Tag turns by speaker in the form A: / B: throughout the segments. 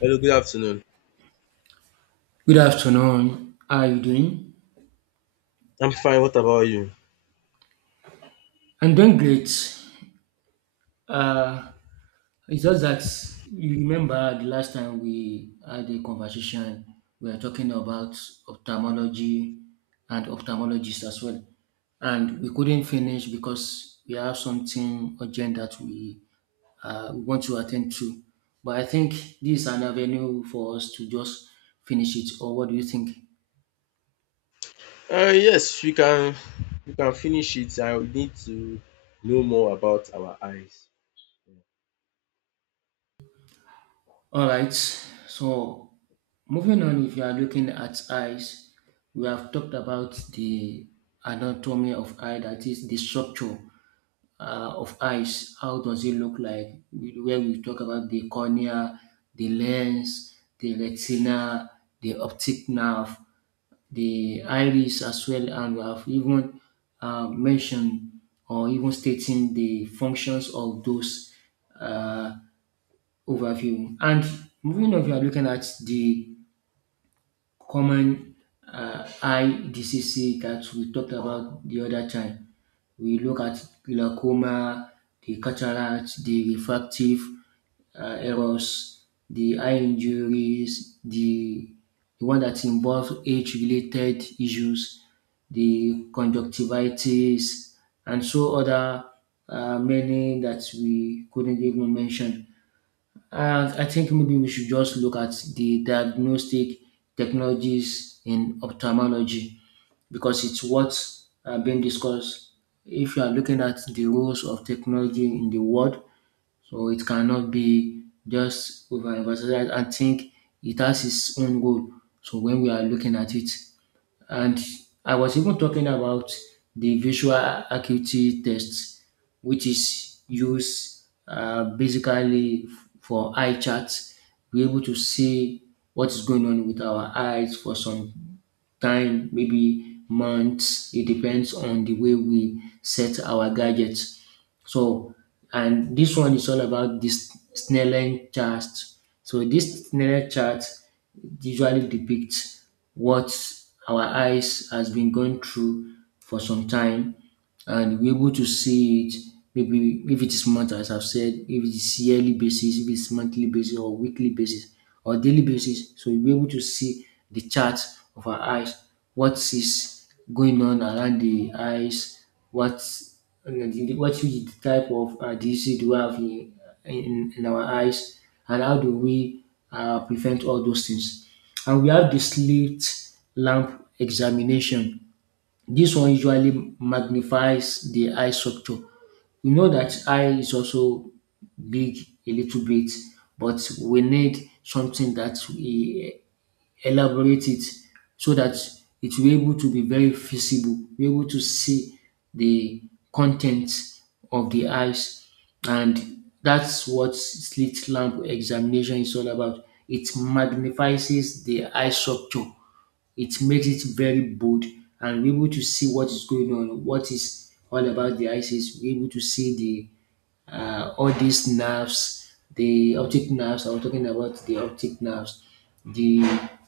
A: Hello, good afternoon.
B: Good afternoon. How are you doing?
A: I'm fine. What about you?
B: I'm doing great. Uh, it's just that you remember the last time we had a conversation, we were talking about ophthalmology and ophthalmologists as well. And we couldn't finish because we have something urgent that we want to attend to. But I think this is an avenue for us to just finish it. Or what do you think?
A: Yes, we can finish it. I need to know more about our eyes.
B: All right. So moving on, if you are looking at eyes, we have talked about the anatomy of eye, that is the structure of eyes. How does it look like? Where we talk about the cornea, the lens, the retina, the optic nerve, the iris as well, and we have even mentioned or even stating the functions of those. Uh, Overview. And moving on, we are looking at the common eye diseases that we talked about the other time. We look at glaucoma, the cataract, the refractive errors, the eye injuries, the one that involves age-related issues, the conjunctivitis, and so other many that we couldn't even mention. I think maybe we should just look at the diagnostic technologies in ophthalmology because it's what's being discussed. If you are looking at the roles of technology in the world, so it cannot be just overemphasized. I think it has its own goal. So when we are looking at it, and I was even talking about the visual acuity test, which is used basically for eye charts. We're able to see what is going on with our eyes for some time, maybe months. It depends on the way we set our gadgets. So, and this one is all about this Snellen chart. So, this Snellen chart usually depicts what our eyes has been going through for some time and we're able to see it maybe if it is month as I've said, if it is yearly basis, if it's monthly basis or weekly basis or daily basis. So we will be able to see the chart of our eyes, what is going on around the eyes, what what is the type of disease do we have in our eyes and how do we prevent all those things. And we have the slit lamp examination, this one usually magnifies the eye structure. We know that eye is also big a little bit, but we need something that we elaborate it so that it will be able to be very visible, be able to see the contents of the eyes. And that's what slit lamp examination is all about. It magnifies the eye structure, it makes it very bold and we're able to see what is going on, what is all about the ISIS. We're able to see the all these nerves, the optic nerves. I was talking about the optic nerves, the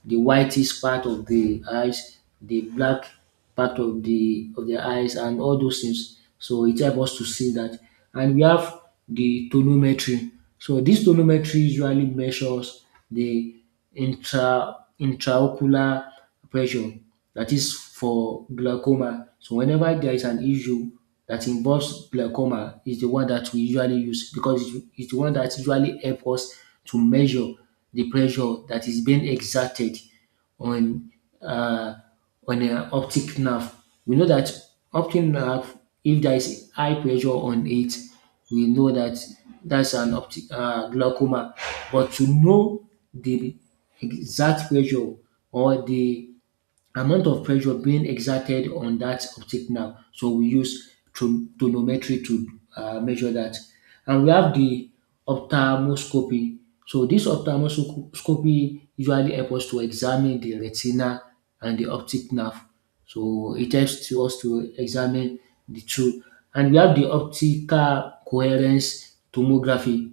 B: the whitish part of the eyes, the black part of the eyes, and all those things. So it helps us to see that. And we have the tonometry. So this tonometry usually measures the intraocular pressure that is for glaucoma. So whenever there is an issue that involves glaucoma is the one that we usually use because it's the one that usually help us to measure the pressure that is being exerted on uh, on an optic nerve. We know that optic nerve, if there is high pressure on it, we know that that's an optic glaucoma. But to know the exact pressure or the amount of pressure being exerted on that optic nerve. So we use tonometry to measure that. And we have the ophthalmoscopy. So this ophthalmoscopy usually helps us to examine the retina and the optic nerve. So it helps to us to examine the two. And we have the optical coherence tomography.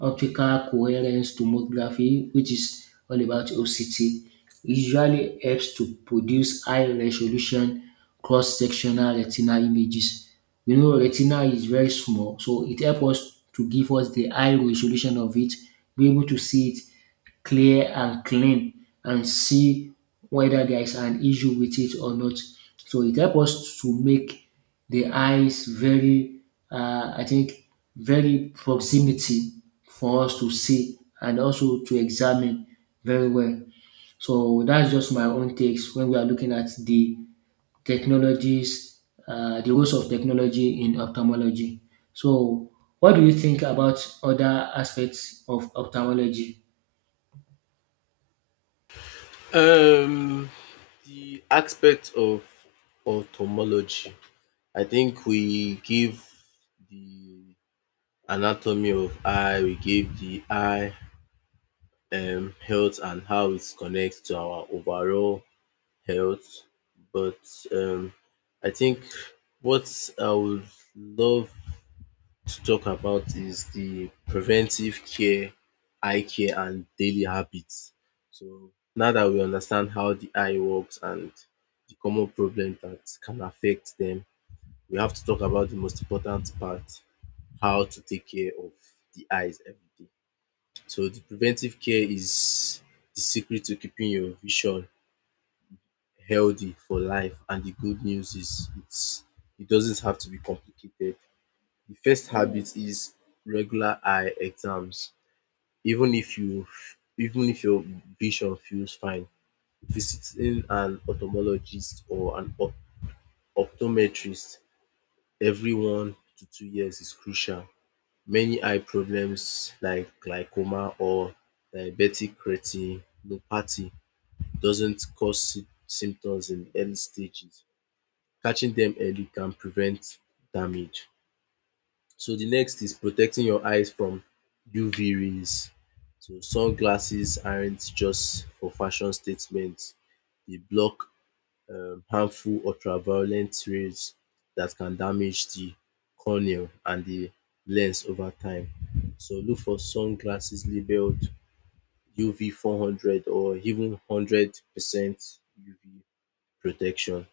B: Optical coherence tomography, which is all about OCT usually helps to produce high-resolution cross-sectional retinal images. You know retina is very small so it helps us to give us the high resolution of it, be able to see it clear and clean and see whether there is an issue with it or not. So it helps us to make the eyes very I think very proximity for us to see and also to examine very well. So that's just my own takes when we are looking at the technologies, the roles of technology in ophthalmology. So, what do you think about other aspects of ophthalmology?
A: Um, the aspect of ophthalmology. I think we give the anatomy of eye, we give the eye health and how it connects to our overall health. But um, I think what I would love to talk about is the preventive care, eye care and daily habits. So now that we understand how the eye works and the common problem that can affect them, we have to talk about the most important part, how to take care of the eyes every day. So the preventive care is the secret to keeping your vision healthy for life, and the good news is it doesn't have to be complicated. The first habit is regular eye exams. Even if you Even if your vision feels fine, visiting an ophthalmologist or an optometrist every 1 to 2 years is crucial. Many eye problems like glaucoma or diabetic retinopathy doesn't cause symptoms in early stages. Catching them early can prevent damage. So the next is protecting your eyes from UV rays. So sunglasses aren't just for fashion statements. They block harmful ultraviolet rays that can damage the cornea and the lens over time. So look for sunglasses labeled UV 400 or even 100% UV protection.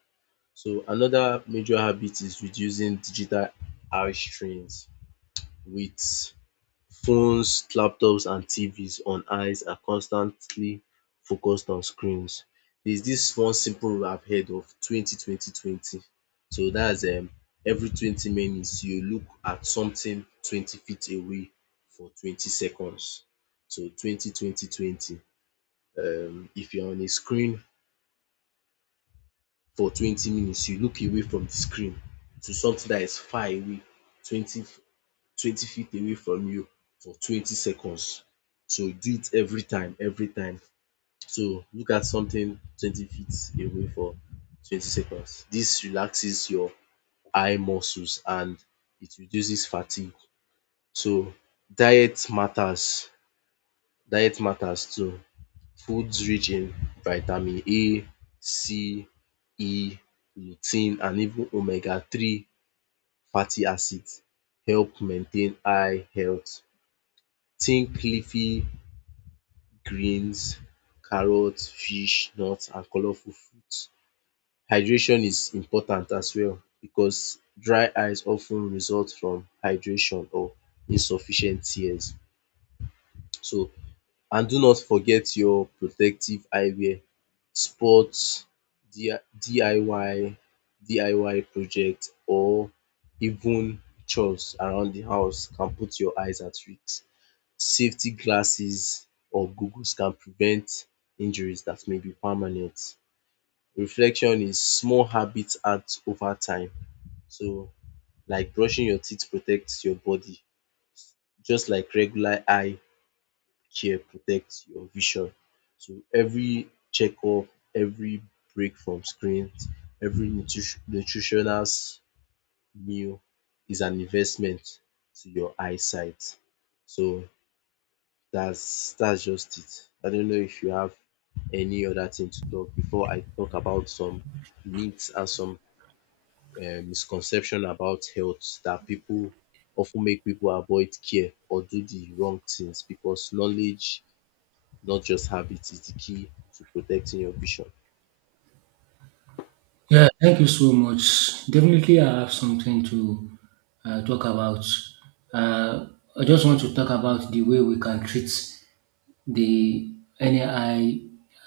A: So another major habit is reducing digital eye strains with phones, laptops and TVs. On eyes are constantly focused on screens. There's this one simple rule I've heard of, 20-20-20. So that's every 20 minutes you look at something 20 feet away for 20 seconds. So 20-20-20, if you're on a screen for 20 minutes you look away from the screen to something that is far away, 20 20 feet away from you, for 20 seconds. So do it every time, every time. So look at something 20 feet away for 20 seconds. Dis relaxes your eye muscles and it reduces fatigue. So diet matters, diet matters too. Foods rich in vitamin A, C, E, lutein and even omega three fatty acid help maintain eye health. Think leafy greens, carrots, fish, nuts and colorful fruits. Hydration is important as well, because dry eyes of ten result from hydration or insufficient tears. So and do not forget your protective eyewear, sports, DIY DIY project or even chores around the house can put your eyes at risk. Safety glasses or goggles can prevent injuries that may be permanent. Reflection is small habits adds over time. So like brushing your teeth protects your body, just like regular eye care protects your vision. So every checkup, every break from screens, every nutritional meal is an investment to your eyesight. So that's just it. I don't know if you have any other thing to talk before I talk about some myths and some misconception about health that people often make people avoid care or do the wrong things, because knowledge, not just habit, is the key to protecting your vision.
B: Yeah, thank you so much. Definitely, I have something to talk about. Uh, I just want to talk about the way we can treat the any eye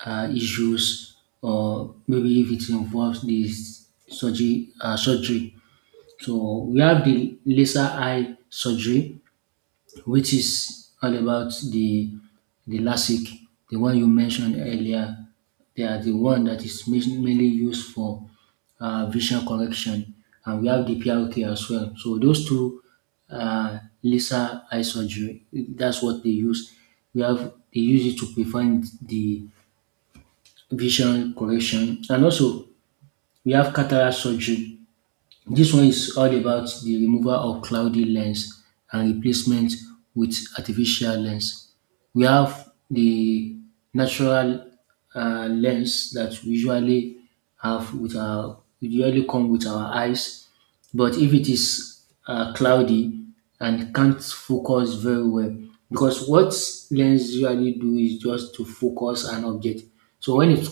B: issues, or maybe if it involves the surgery. Surgery. So we have the laser eye surgery, which is all about the LASIK, the one you mentioned earlier. They are the one that is mainly used for vision correction, and we have the PRK as well. So those two laser eye surgery, that's what they use. We have they use it to prevent the vision correction, and also we have cataract surgery, this one is all about the removal of cloudy lens and replacement with artificial lens. We have the natural lens that we usually have with our usually come with our eyes, but if it is cloudy and can't focus very well, because what lens usually do is just to focus an object. So when it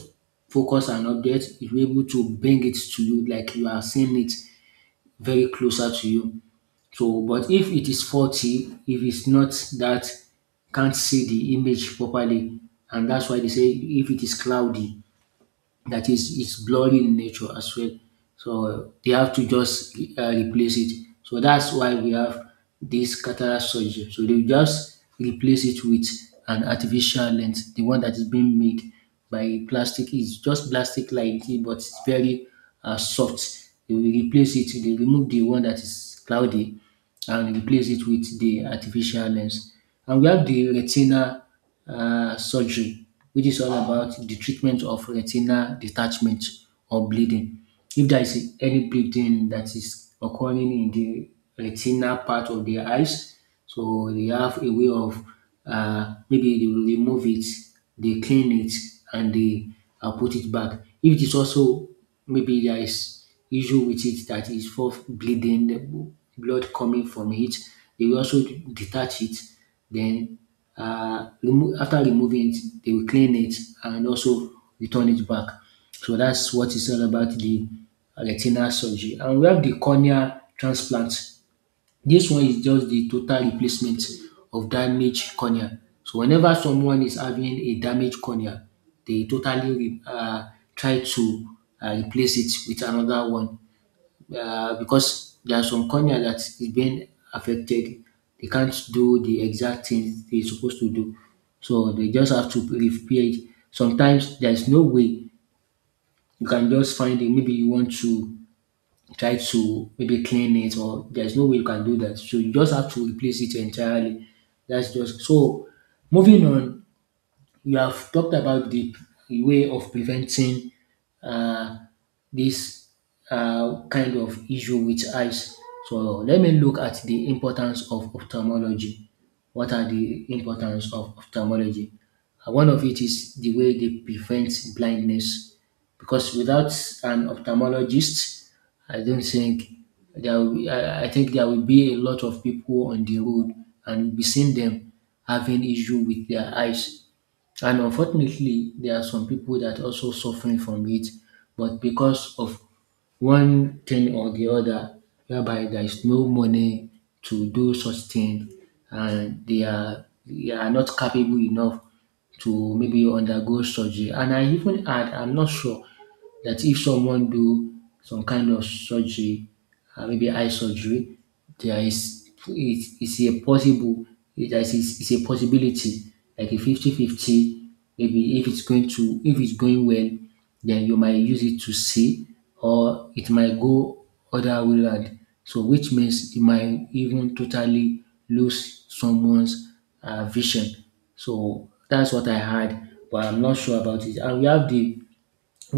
B: focus an object, you're able to bring it to you like you are seeing it very closer to you. So, but if it is faulty, if it's not that can't see the image properly, and that's why they say if it is cloudy, that is it's blurry in nature as well. So they have to just replace it. So that's why we have this cataract surgery. So they just replace it with an artificial lens, the one that is being made by plastic. It's just plastic like it, but it's very soft. They will replace it. They remove the one that is cloudy and replace it with the artificial lens. And we have the retina surgery, which is all about the treatment of retinal detachment or bleeding. If there is any bleeding that is occurring in the retinal part of the eyes, so they have a way of maybe they will remove it, they clean it, and they put it back. If it is also maybe there is issue with it that is for bleeding, the blood coming from it, they will also detach it, then after removing it, they will clean it and also return it back. So that's what it's all about the retinal surgery. And we have the cornea transplant. This one is just the total replacement of damaged cornea. So whenever someone is having a damaged cornea, they totally try to replace it with another one because there are some cornea that is being affected. They can't do the exact things they're supposed to do. So they just have to repair it. Sometimes there's no way you can just find it. Maybe you want to try to maybe clean it, or there's no way you can do that. So you just have to replace it entirely. That's just so. Moving on, you have talked about the way of preventing uh, this kind of issue with eyes. So let me look at the importance of ophthalmology. What are the importance of ophthalmology? One of it is the way they prevent blindness, because without an ophthalmologist, I don't think there. Will be, I think there will be a lot of people on the road, and we seen them having issue with their eyes and unfortunately, there are some people that also suffering from it, but because of one thing or the other, whereby there is no money to do such thing, and they are not capable enough to maybe undergo surgery. And I even had, I'm not sure, that if someone do some kind of surgery, maybe eye surgery, there is it is a possible it is a possibility like a 50-50. Maybe if it's going to, if it's going well then you might use it to see or it might go other way round, so which means you might even totally lose someone's vision, so that's what I had but I'm not sure about it. And we have the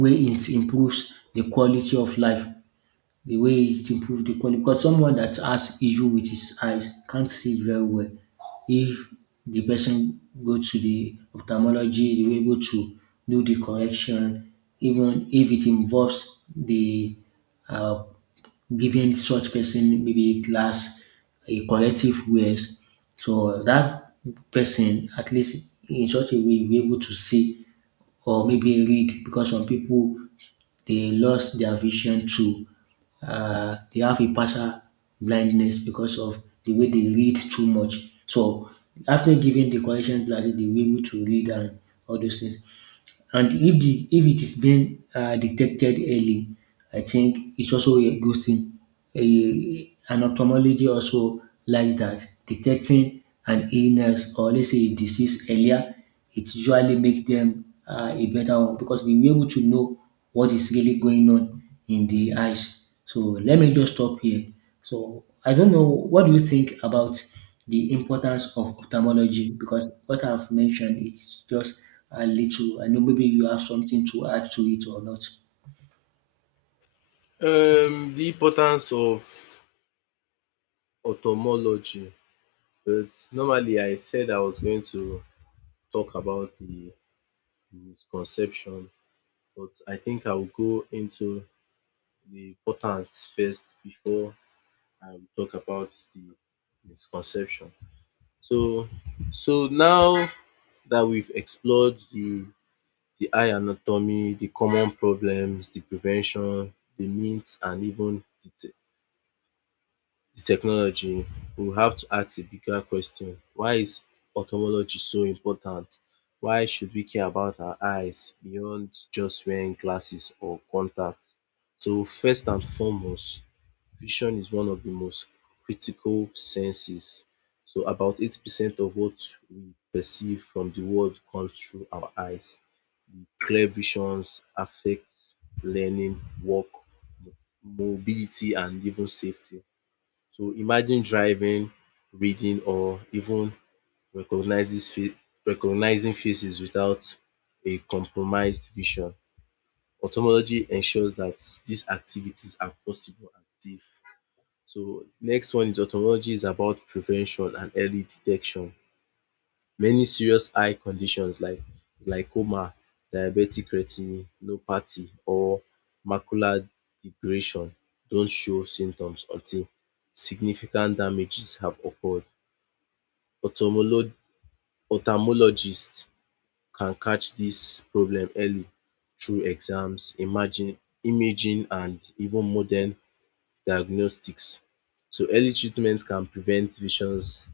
B: wey it improves the quality of life, the way it improve the quality because someone that has issue with his eyes can't see very well. If the person go to the ophthalmology, they will be able to do the correction even if it involves the um giving such person maybe glass, a corrective wears. So that person at least in such a way e be able to see or maybe read because some pipu they lost their vision too. They have a partial blindness because of the way they read too much. So after giving the correction glasses, they were able to read and all those things. And if it is being detected early, I think it's also a good thing a, an ophthalmology also lies that detecting an illness or let's say a disease earlier, it usually makes them a better one because they'll be able to know what is really going on in the eyes. So let me just stop here. So I don't know what do you think about the importance of ophthalmology because what I've mentioned it's just a little. I know maybe you have something to add to it or not.
A: The importance of ophthalmology. But normally, I said I was going to talk about the misconception, but I think I will go into the importance first before I will talk about the misconception. So now that we've explored the eye anatomy, the common problems, the prevention, the myths and even the technology, we have to ask a bigger question. Why is ophthalmology so important? Why should we care about our eyes beyond just wearing glasses or contacts? So first and foremost, vision is one of the most critical senses. So about 80% of what we perceive from the world comes through our eyes. The clear visions affects learning, work, mobility and even safety. So imagine driving, reading or even recognizes fa- recognizing faces without a compromised vision. Ophthalmology ensures that these activities are possible and safe. So next one is ophthalmology is about prevention and early detection. Many serious eye conditions like glaucoma, diabetic retinopathy or macular degeneration don't show symptoms until significant damages have occurred. Ophthalmologist can catch dis problem early through exams, imaging and even modern diagnostics. So early treatment can prevent visions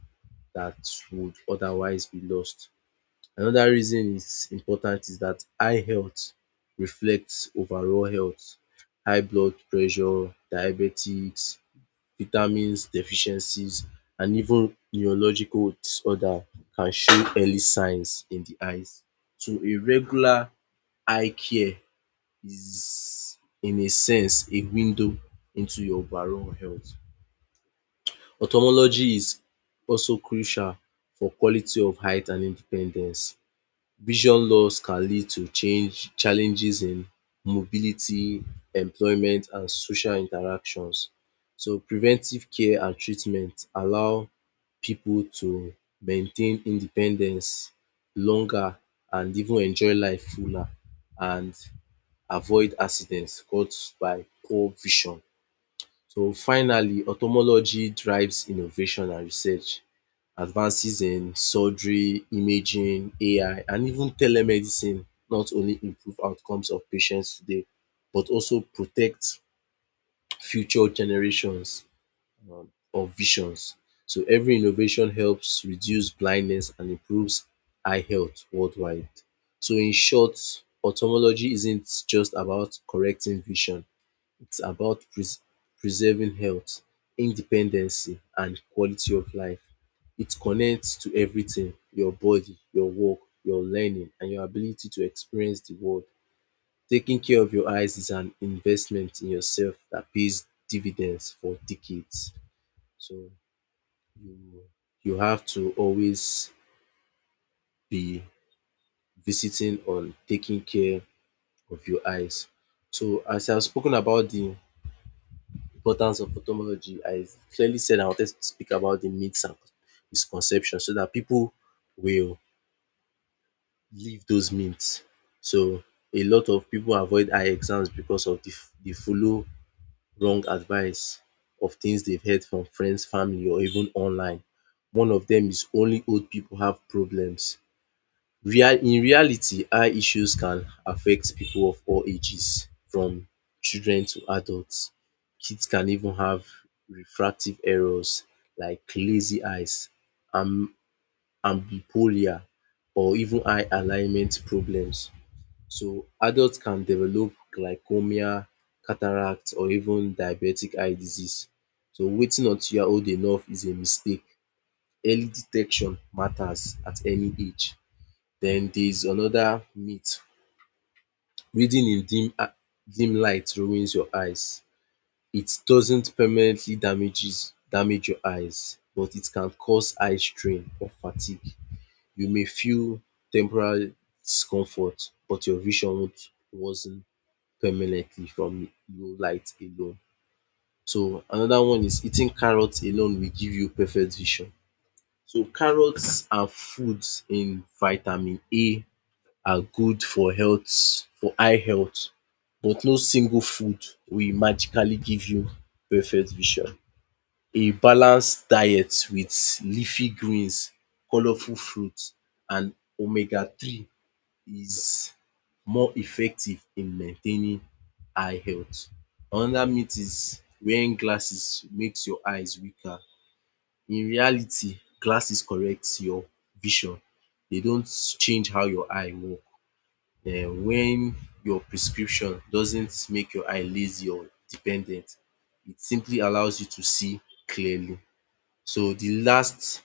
A: that would otherwise be lost. Another reason is important is that eye health reflects overall health. High blood pressure, diabetics, vitamins deficiencies and even neurological disorder can show early signs in the eyes. So a regular eye care is in a sense a window into your overall health. Ophthalmology is also crucial for quality of height and independence. Vision loss can lead to change challenges in mobility, employment and social interactions. So preventive care and treatment allow pipu to maintain independence longer and even enjoy life fuller and avoid accident caused by poor vision. So finally, ophthalmology drives innovation and research. Advances in surgery, imaging, AI and even telemedicine not only improve outcomes of patients today but also protect future generations of visions. So every innovation helps reduce blindness and improves eye health worldwide. So in short, ophthalmology isn't just about correcting vision, it's about preserving health, independency, and quality of life. It connects to everything, your body, your work, your learning, and your ability to experience the world. Taking care of your eyes is an investment in yourself that pays dividends for decades. So you you have to always be visiting on taking care of your eyes. So as I have spoken about the importance of ophthalmology, I clearly said I wanted to speak about the myths and misconceptions so that people will leave those myths. So a lot of people avoid eye exams because of the they follow wrong advice of things they've heard from friends, family or even online. One of them is only old people have problems. Real In reality, eye issues can affect people of all ages, from children to adults. Kids can even have refractive errors like lazy eyes, am- ambipolar or even eye alignment problems. So adults can develop glaucoma, cataract or even diabetic eye disease. So waiting until you are old enough is a mistake. Early detection matters at any age. Then there's another myth. Reading in dim light ruins your eyes. It doesn't permanently damages damage your eyes, but it can cause eye strain or fatigue. You may feel temporary discomfort but your vision won't worsen permanently from low light alone. So another one is eating carrots alone will give you perfect vision. So carrots are foods in vitamin A, are good for health, for eye health, but no single food will magically give you perfect vision. A balanced diet with leafy greens, colourful fruits and omega three is more effective in maintaining eye health. Another myth is wearing glasses makes your eyes weaker. In reality, glasses correct your vision. They don't change how your eye work. When your prescription doesn't make your eye lazy or dependent. It simply allows you to see clearly. So the last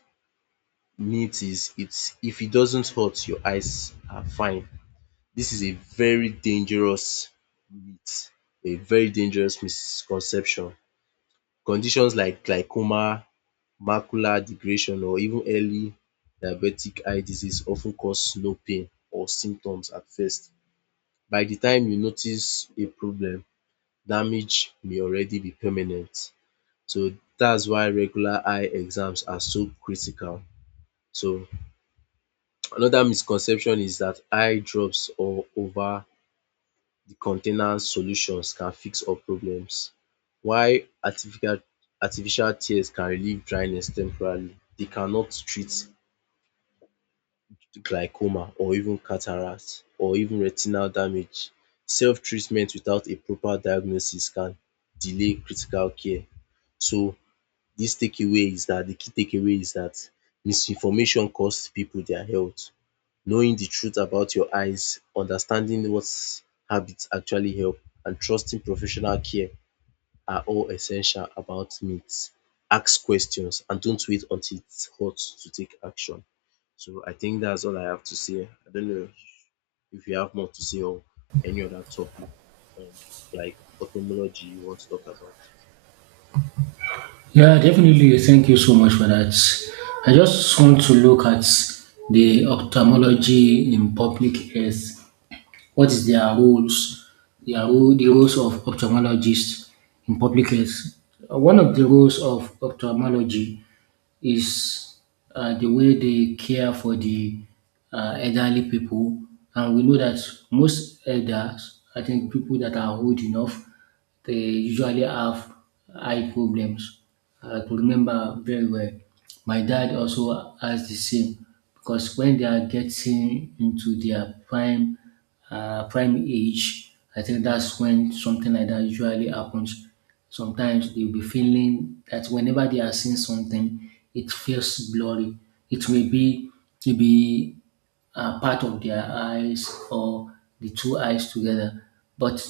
A: myth is, it's if it doesn't hurt, your eyes are fine. This is a very dangerous myth, a very dangerous misconception. Conditions like glaucoma, macular degeneration or even early diabetic eye disease often cause no pain or symptoms at first. By the time you notice a problem, damage may already be permanent. So that's why regular eye exams are so critical. So another misconception is that eye drops or over the container solutions can fix all problems. While artificial artificial tears can relieve dryness temporarily, they cannot treat glaucoma or even cataract or even retinal damage. Self-treatment without a proper diagnosis can delay critical care. So this takeaway is that the key takeaway is that misinformation costs people their health. Knowing the truth about your eyes, understanding what habits actually help and trusting professional care are all essential about myth. Ask questions and don't wait until it's hot to take action. So I think that's all I have to say. I don't know if you have more to say on any other topic, um, like ophthalmology you want to talk about.
B: Yeah, definitely. Thank you so much for that. I just want to look at the ophthalmology in public health. What is their roles? Their role, the roles of ophthalmologists in public health. One of the roles of ophthalmology is the way they care for the elderly people. And we know that most elders, I think people that are old enough, they usually have eye problems. I could remember very well. My dad also has the same because when they are getting into their prime prime age, I think that's when something like that usually happens. Sometimes they'll be feeling that whenever they are seeing something, it feels blurry. It may be to be a part of their eyes or the two eyes together, but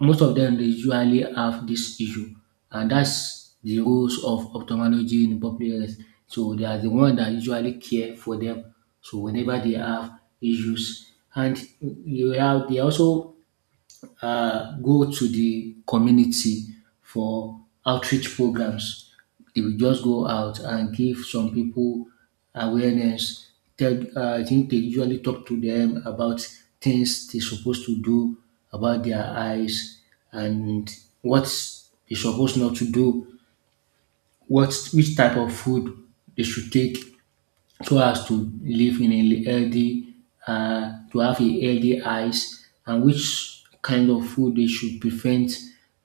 B: most of them they usually have this issue, and that's the roles of ophthalmology in public health. So they are the one that usually care for them. So whenever they have issues, and you have they also go to the community for outreach programs. They will just go out and give some people awareness. I think they usually talk to them about things they're supposed to do about their eyes and what they're supposed not to do, what which type of food they should take so as to live in a healthy, to have a healthy eyes and which kind of food they should prevent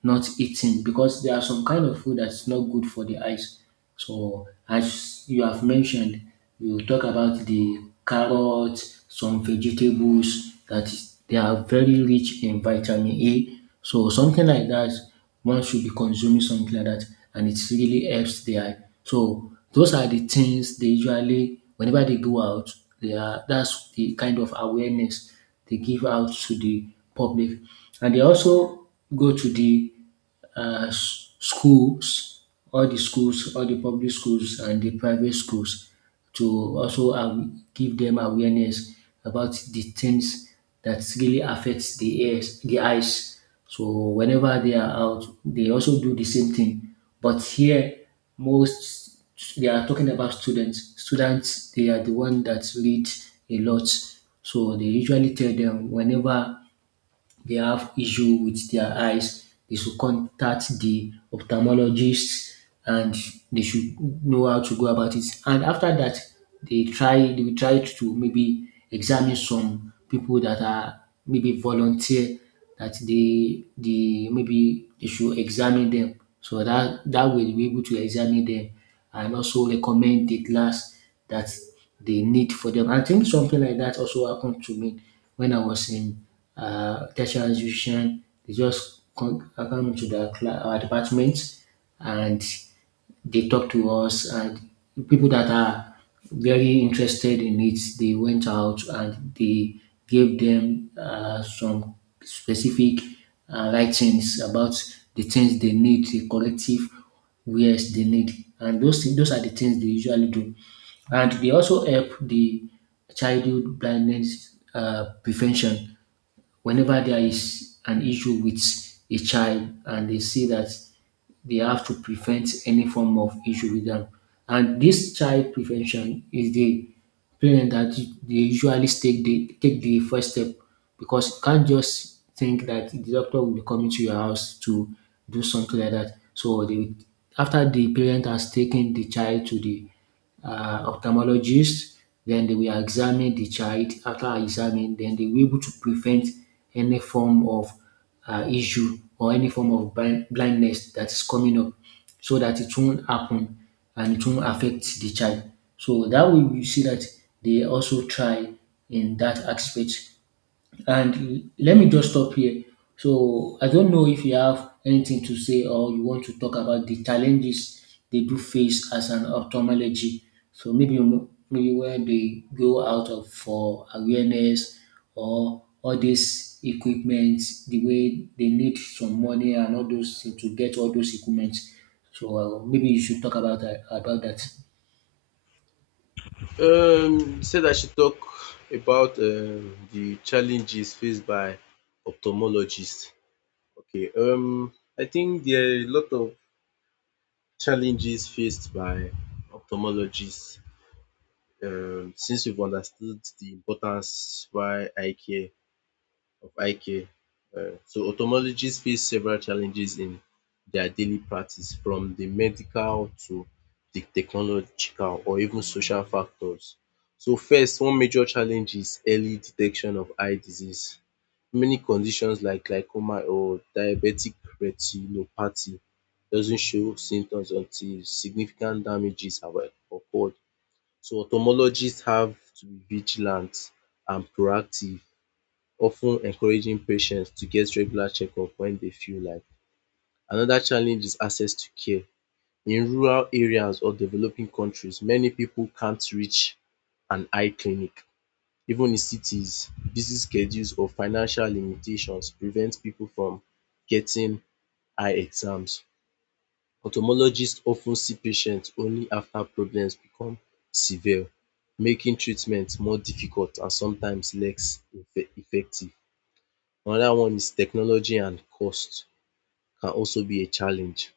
B: not eating because there are some kind of food that's not good for the eyes. So as you have mentioned, you talk about the carrots, some vegetables that is, they are very rich in vitamin A. So something like that one should be consuming something like that and it really helps the eye. So those are the things they usually whenever they go out, they are that's the kind of awareness they give out to the public. And they also go to the schools, all the schools, all the public schools and the private schools to also give them awareness about the things that really affects the ears, the eyes. So whenever they are out, they also do the same thing. But here, most they are talking about students. Students, they are the one that read a lot. So they usually tell them whenever they have issue with their eyes, they should contact the ophthalmologist and they should know how to go about it. And after that, they will try to maybe examine some people that are maybe volunteer that they the maybe they should examine them. So that that way they'll be able to examine them and also recommend the glass that the need for them. I think something like that also happened to me when I was in tertiary institution. They just come to the department and they talk to us, and people that are very interested in it, they went out and they gave them some specific writings about the things they need, the collective wares they need, and those things, those are the things they usually do. And they also help the childhood blindness prevention whenever there is an issue with a child and they see that they have to prevent any form of issue with them. And this child prevention is the parent that they usually take the first step because you can't just think that the doctor will be coming to your house to do something like that. So they after the parent has taken the child to the ophthalmologist. Then they will examine the child. After examining, then they will be able to prevent any form of issue or any form of blindness that is coming up so that it won't happen and it won't affect the child. So that way we see that they also try in that aspect and let me just stop here. So I don't know if you have anything to say or you want to talk about the challenges they do face as an ophthalmology. So maybe when they go out of for awareness or all this equipment, the way they need some money and all those things to get all those equipment. So maybe you should talk about about that.
A: Said I should talk about the challenges faced by ophthalmologists. Okay. I think there are a lot of challenges faced by ophthalmologists. Since we've understood the importance why eye care of IK. So ophthalmologists face several challenges in their daily practice, from the medical to the technological or even social factors. So first, one major challenge is early detection of eye disease. Many conditions like glaucoma or diabetic retinopathy doesn't show symptoms until significant damages have occurred. So ophthalmologists have to be vigilant and proactive, often encouraging patients to get regular checkup when they feel like. Another challenge is access to care. In rural areas or developing countries, many people can't reach an eye clinic. Even in cities, busy schedules or financial limitations prevent people from getting eye exams. Ophthalmologists often see patients only after problems become severe, making treatment more difficult and sometimes less effective. Another one is technology and cost can also be a challenge.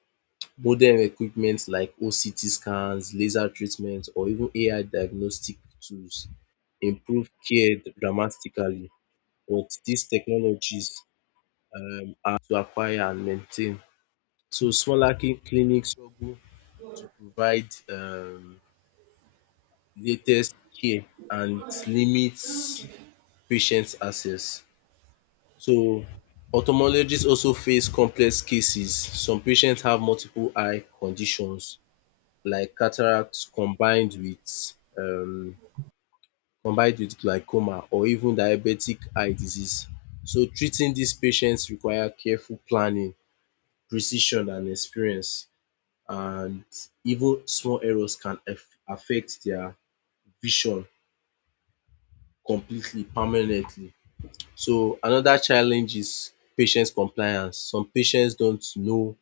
A: Modern equipment like OCT scans, laser treatment or even AI diagnostic tools improve care dramatically, but these technologies are to acquire and maintain. So smaller clinics struggle to provide latest care and limits patients' access. So ophthalmologists also face complex cases. Some patients have multiple eye conditions like cataracts combined with glaucoma or even diabetic eye disease. So treating these patients require careful planning, precision and experience, and even small errors can affect their vision completely permanently. So another challenge is patient compliance. Some patients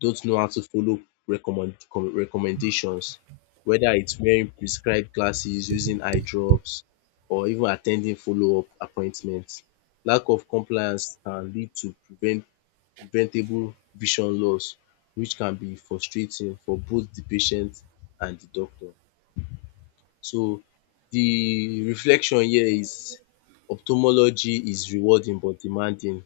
A: don't know how to follow recommendations, whether it's wearing prescribed glasses, using eye drops or even attending follow-up appointments. Lack of compliance can lead to preventable vision loss, which can be frustrating for both the patient and the doctor. So the reflection here is ophthalmology is rewarding but demanding.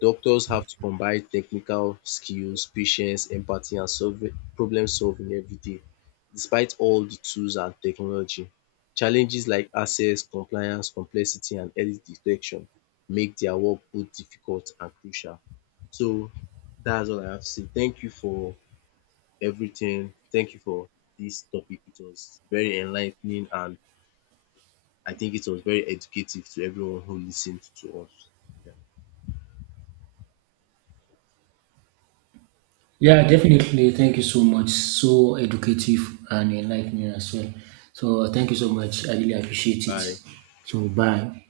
A: Doctors have to combine technical skills, patience, empathy and solving problem solving every day. Despite all the tools and technology, challenges like access, compliance, complexity and early detection make their work both difficult and crucial. So that's all I have to say. Thank you for everything. Thank you for this topic. It was very enlightening, and I think it was very educative to everyone who listened to us.
B: Yeah, definitely. Thank you so much. So educative and enlightening as well. So thank you so
A: Yeah.
B: much. I really appreciate it.
A: Bye.
B: So bye.